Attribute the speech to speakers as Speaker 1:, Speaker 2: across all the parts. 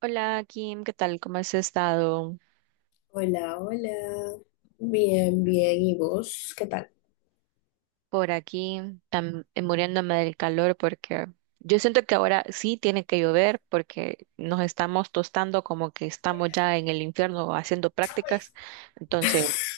Speaker 1: Hola Kim, ¿qué tal? ¿Cómo has estado
Speaker 2: Hola, hola. Bien, bien. ¿Y vos? ¿Qué tal?
Speaker 1: por aquí? Muriéndome del calor porque yo siento que ahora sí tiene que llover porque nos estamos tostando como que estamos ya en el infierno haciendo prácticas. Entonces,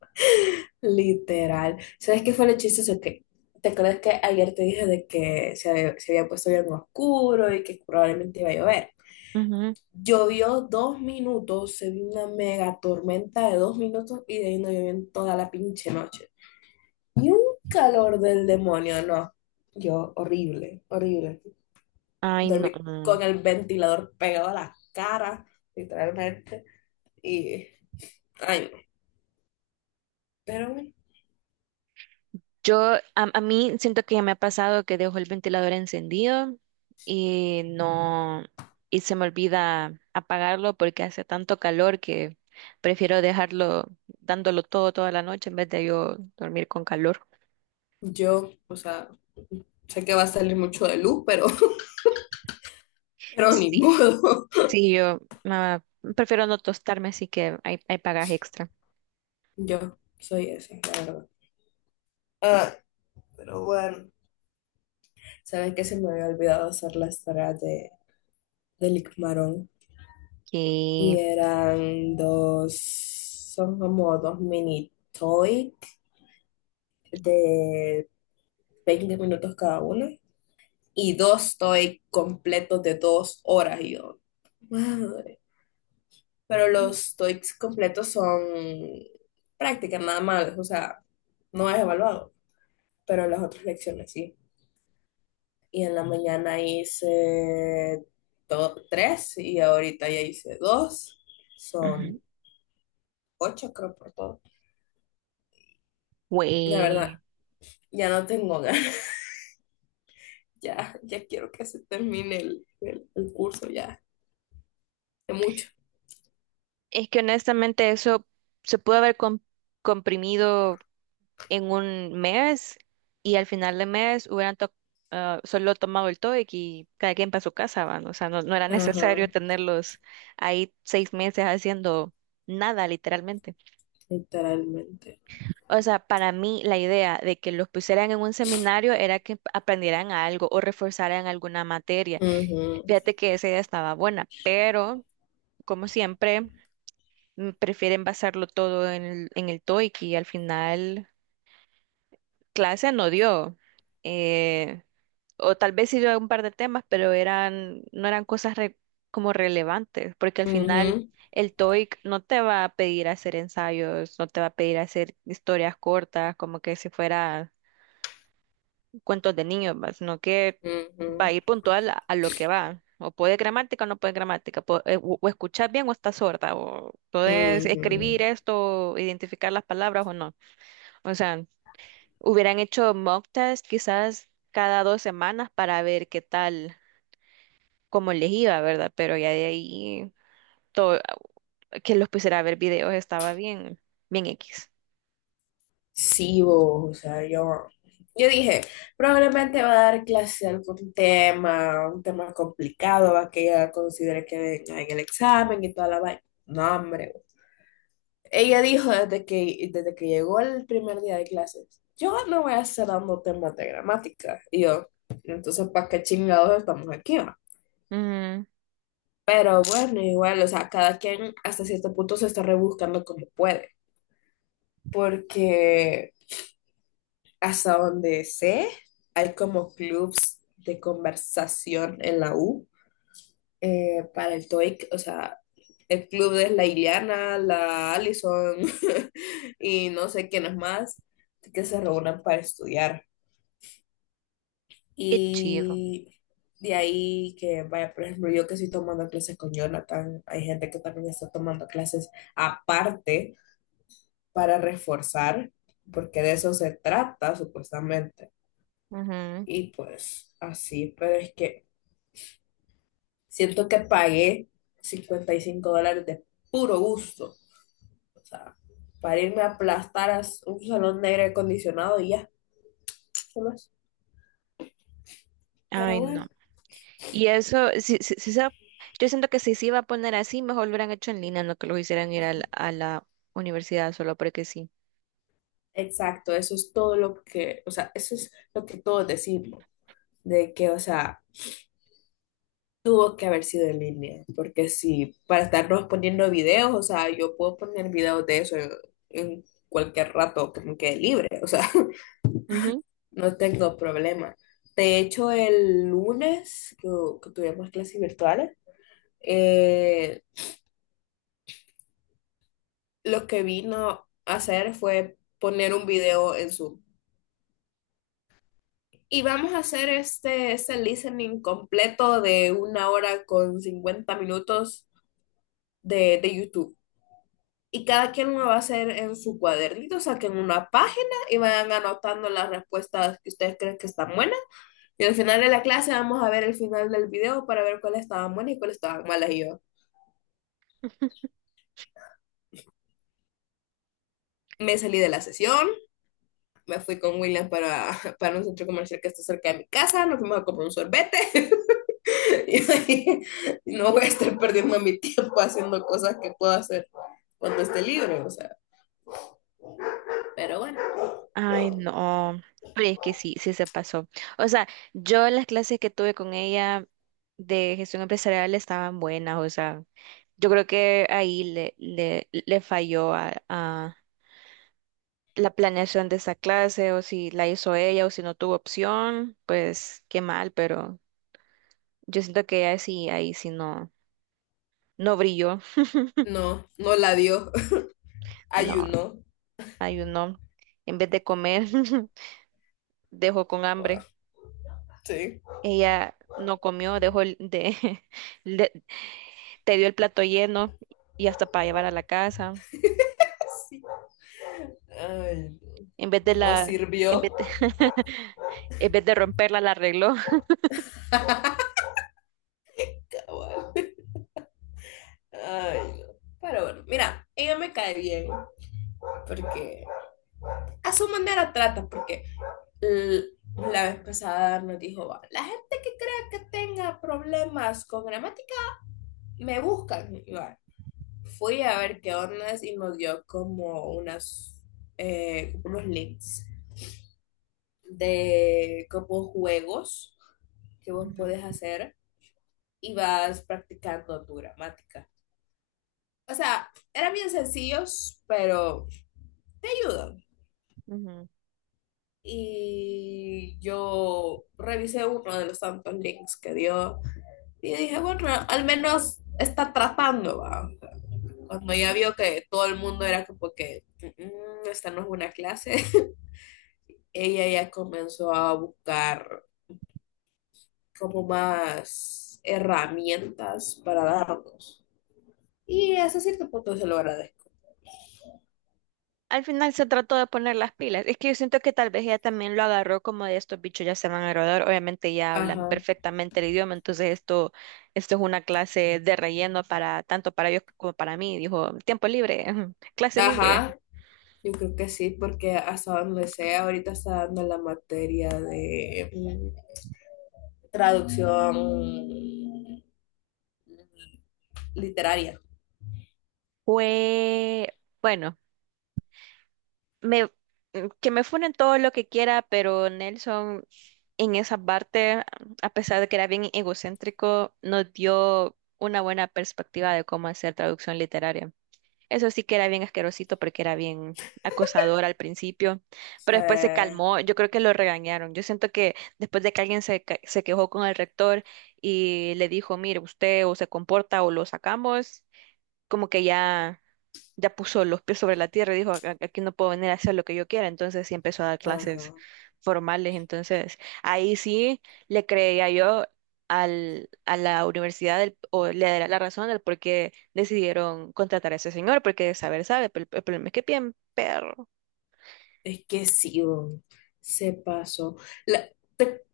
Speaker 2: Literal. ¿Sabes qué fue lo chistoso? Que, ¿te acuerdas que ayer te dije de que se había puesto bien oscuro y que probablemente iba a llover?
Speaker 1: ujú,
Speaker 2: Llovió 2 minutos, se vio una mega tormenta de 2 minutos y de ahí no llovió en toda la pinche noche. Y un calor del demonio, no. Yo, horrible, horrible.
Speaker 1: ay, no.
Speaker 2: Dormí con el ventilador pegado a la cara, literalmente. Y, ay, pero
Speaker 1: Yo, a mí siento que ya me ha pasado que dejo el ventilador encendido y no, y se me olvida apagarlo porque hace tanto calor que prefiero dejarlo dándolo todo toda la noche en vez de yo dormir con calor.
Speaker 2: yo, o sea, sé que va a salir mucho de luz, pero, pero ni
Speaker 1: Sí,
Speaker 2: modo.
Speaker 1: sí, yo prefiero no tostarme, así que hay pagas extra.
Speaker 2: Yo soy esa, la verdad. Ah, pero bueno. ¿Sabes que se me había olvidado hacer las tareas de, del Icmarón? Y
Speaker 1: Y,
Speaker 2: eran dos, son como dos mini toy de 20 minutos cada una. Y dos toy completos de 2 horas. Y yo, madre. Pero los TOEICs completos son prácticas nada más, o sea, no es evaluado, pero las otras lecciones sí. Y en la mañana hice tres y ahorita ya hice dos,
Speaker 1: ujú.
Speaker 2: son ocho creo por todo. La verdad,
Speaker 1: Güey,
Speaker 2: ya no tengo ganas, ya quiero que se termine el curso ya, de mucho.
Speaker 1: es que honestamente eso se pudo haber comprimido en un mes y al final del mes hubieran solo tomado el TOEIC y cada quien para su casa, van. O sea, no, no era necesario
Speaker 2: Ajá,
Speaker 1: tenerlos ahí 6 meses haciendo nada, literalmente.
Speaker 2: literalmente.
Speaker 1: O sea, para mí la idea de que los pusieran en un seminario era que aprendieran algo o reforzaran alguna materia.
Speaker 2: Ujú,
Speaker 1: Fíjate que esa idea estaba buena, pero como siempre, prefieren basarlo todo en el TOEIC y al final clase no dio. eh, o tal vez sí yo un par de temas, pero eran, no eran cosas como relevantes, porque al final
Speaker 2: ujú,
Speaker 1: el TOEIC no te va a pedir hacer ensayos, no te va a pedir hacer historias cortas, como que si fuera cuentos de niños, va, sino que va a
Speaker 2: ujú,
Speaker 1: ir puntual a lo que va. O puede gramática o no puede gramática, o escuchas bien o estás sorda, o puedes escribir
Speaker 2: ujú.
Speaker 1: esto, identificar las palabras o no. O sea, hubieran hecho mock test quizás cada 2 semanas para ver qué tal cómo les iba, ¿verdad? Pero ya de ahí todo, que los pusiera a ver videos estaba bien, bien X.
Speaker 2: Sí, vos, o sea, yo dije, probablemente va a dar clase de algún tema, un tema complicado, va que ella considere que en el examen y toda la vaina. No, hombre. Ella dijo desde que llegó el primer día de clases, yo no voy a estar dando temas de gramática. Y yo, entonces, ¿para qué chingados estamos aquí, va?
Speaker 1: Ujú,
Speaker 2: Pero bueno, igual, o sea, cada quien hasta cierto punto se está rebuscando como puede, porque... Hasta donde sé, hay como clubs de conversación en la U, para el TOEIC, o sea, el club es la Iliana, la Allison, y no sé quién es más, que se reúnen para estudiar.
Speaker 1: qué chido.
Speaker 2: Y de ahí que, vaya, por ejemplo, yo que estoy tomando clases con Jonathan, hay gente que también está tomando clases aparte para reforzar, porque de eso se trata supuestamente.
Speaker 1: Ujú.
Speaker 2: Y pues así, pero es que siento que pagué $55 de puro gusto. O sea, para irme a aplastar a un salón negro acondicionado y ya, ¿qué más?
Speaker 1: Ay,
Speaker 2: Pero
Speaker 1: no.
Speaker 2: bueno,
Speaker 1: Y eso, si, si, si se- yo siento que si se iba a poner así, mejor lo hubieran hecho en línea, no que lo hicieran ir a la, universidad solo porque sí.
Speaker 2: exacto, eso es todo lo que, o sea, eso es lo que todos decimos, de que, o sea, tuvo que haber sido en línea, porque si para estarnos poniendo videos, o sea, yo puedo poner videos de eso en cualquier rato que me quede libre, o sea. No tengo problema. De hecho, el lunes que tuvimos clases virtuales, eh, lo que vino a hacer fue poner un video en Zoom. Y vamos a hacer este listening completo de una hora con 50 minutos de YouTube. Y cada quien lo va a hacer en su cuadernito, saquen una página y vayan anotando las respuestas que ustedes creen que están buenas. Y al final de la clase vamos a ver el final del video para ver cuáles estaban buenas y cuáles estaban malas. Y yo, me salí de la sesión, me fui con William para, para un centro comercial que está cerca de mi casa, nos fuimos a comprar un sorbete y ahí no voy a estar perdiendo mi tiempo haciendo cosas que puedo hacer cuando esté libre, o sea, pero bueno,
Speaker 1: Ay, no. Pero es que sí, sí se pasó. O sea, yo las clases que tuve con ella de gestión empresarial estaban buenas. O sea, yo creo que ahí le falló a la planeación de esa clase, o si la hizo ella, o si no tuvo opción, pues qué mal, pero yo siento que ella sí, ahí sí no brilló.
Speaker 2: no, no la dio,
Speaker 1: No,
Speaker 2: ayunó,
Speaker 1: ayunó. En vez de comer, dejó con hambre.
Speaker 2: sí,
Speaker 1: Ella no comió, dejó le- te dio el plato lleno y hasta para llevar a la casa.
Speaker 2: sí, ay,
Speaker 1: En vez de
Speaker 2: no, no
Speaker 1: la, en
Speaker 2: sirvió,
Speaker 1: vez de, en vez de romperla, la arregló.
Speaker 2: ay, no. Pero bueno, mira, ella me cae bien porque a su manera trata, porque L- La vez pasada nos dijo, va, la gente que crea que tenga problemas con gramática, me buscan. Y va, fui a ver qué ondas y nos dio como unas, unos links de como juegos que vos puedes
Speaker 1: Ujú,
Speaker 2: hacer y vas practicando tu gramática. O sea, eran bien sencillos, pero te ayudan.
Speaker 1: ujú.
Speaker 2: Y yo revisé uno de los tantos links que dio. Y dije, bueno, al menos está tratando, ¿va? Cuando ya vio que todo el mundo era como que, "Mm, esta no es una clase", ella ya comenzó a buscar como más herramientas para darnos. Y hasta cierto punto se lo agradezco.
Speaker 1: Al final se trató de poner las pilas. Es que yo siento que tal vez ella también lo agarró como de estos bichos ya se van a graduar. Obviamente ya hablan
Speaker 2: Ajá,
Speaker 1: perfectamente el idioma, entonces esto es una clase de relleno para tanto para ellos como para mí. Dijo, tiempo libre, clase libre.
Speaker 2: ajá, yo creo que sí, porque hasta donde sea, ahorita está dando la materia de traducción literaria.
Speaker 1: Fue, bueno. me, que me funen todo lo que quiera, pero Nelson en esa parte, a pesar de que era bien egocéntrico, nos dio una buena perspectiva de cómo hacer traducción literaria. Eso sí que era bien asquerosito porque era bien acosador al principio,
Speaker 2: O
Speaker 1: pero después se
Speaker 2: sea,
Speaker 1: calmó. Yo creo que lo regañaron. Yo siento que después de que alguien se quejó con el rector y le dijo, mire, usted o se comporta o lo sacamos, como que ya puso los pies sobre la tierra y dijo, "Aquí no puedo venir a hacer lo que yo quiera, entonces sí empezó a dar clases
Speaker 2: ajá.
Speaker 1: formales, entonces ahí sí le creía yo a la universidad o le daría la razón del por qué decidieron contratar a ese señor, porque de saber sabe, pero el problema es que bien perro.
Speaker 2: Es que sí, weón, se pasó. La-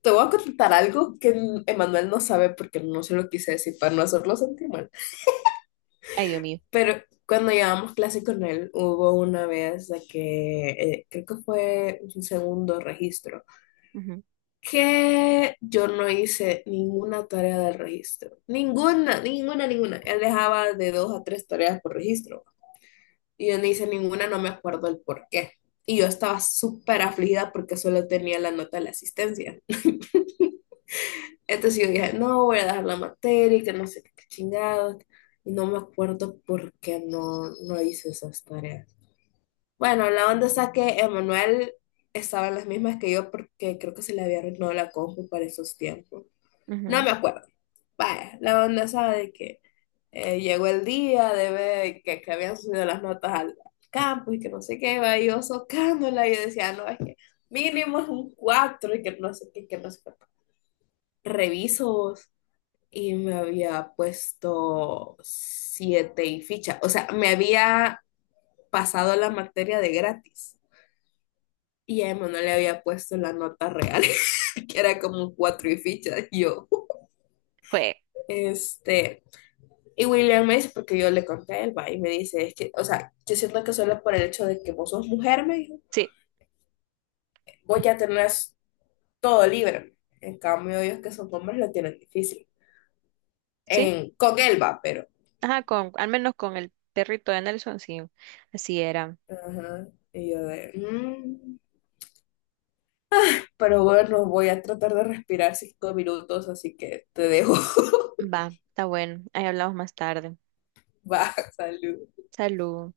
Speaker 2: te voy a contar algo que Emanuel no sabe porque no se lo quise decir para no hacerlo sentir mal.
Speaker 1: Ay, Dios mío.
Speaker 2: Pero cuando llevábamos clase con él, hubo una vez de que, creo que fue un segundo registro, que yo no hice ninguna tarea del registro. Ninguna, ninguna, ninguna. Él dejaba de dos a tres tareas por registro. Y yo no hice ninguna, no me acuerdo el por qué. Y yo estaba súper afligida porque solo tenía la nota de la asistencia. Entonces yo dije, no, voy a dejar la materia y que no sé qué chingados. Y no me acuerdo por qué no, no hice esas tareas. Bueno, la onda está que Emanuel estaba en las mismas que yo porque creo que se le había arruinado la compu para esos tiempos.
Speaker 1: Ujú,
Speaker 2: No
Speaker 1: ujú.
Speaker 2: me acuerdo. Vaya, la onda sabe de que llegó el día de ver que habían subido las notas al campo y que no sé qué, va, y yo socándola, y yo decía, no, es que mínimo es un 4 y que no sé qué, que no sé qué. Revisos y me había puesto siete y ficha. O sea, me había pasado la materia de gratis y a Emma no le había puesto la nota real, que era como cuatro y ficha. Y yo,
Speaker 1: Fue,
Speaker 2: este. Y William me dice, porque yo le conté a Elba y me dice, es que, o sea, yo siento que solo por el hecho de que vos sos mujer, me dijo,
Speaker 1: sí,
Speaker 2: vos ya tenés todo libre. En cambio, ellos que son hombres lo tienen difícil.
Speaker 1: sí,
Speaker 2: En, con él pero.
Speaker 1: ajá, al menos con el perrito de Nelson, sí, así era.
Speaker 2: Ajá. Y yo de, "Mm". Pero bueno, voy a tratar de respirar 5 minutos, así que te dejo.
Speaker 1: Va, está bueno, ahí hablamos más tarde.
Speaker 2: Va, salud.
Speaker 1: Salud.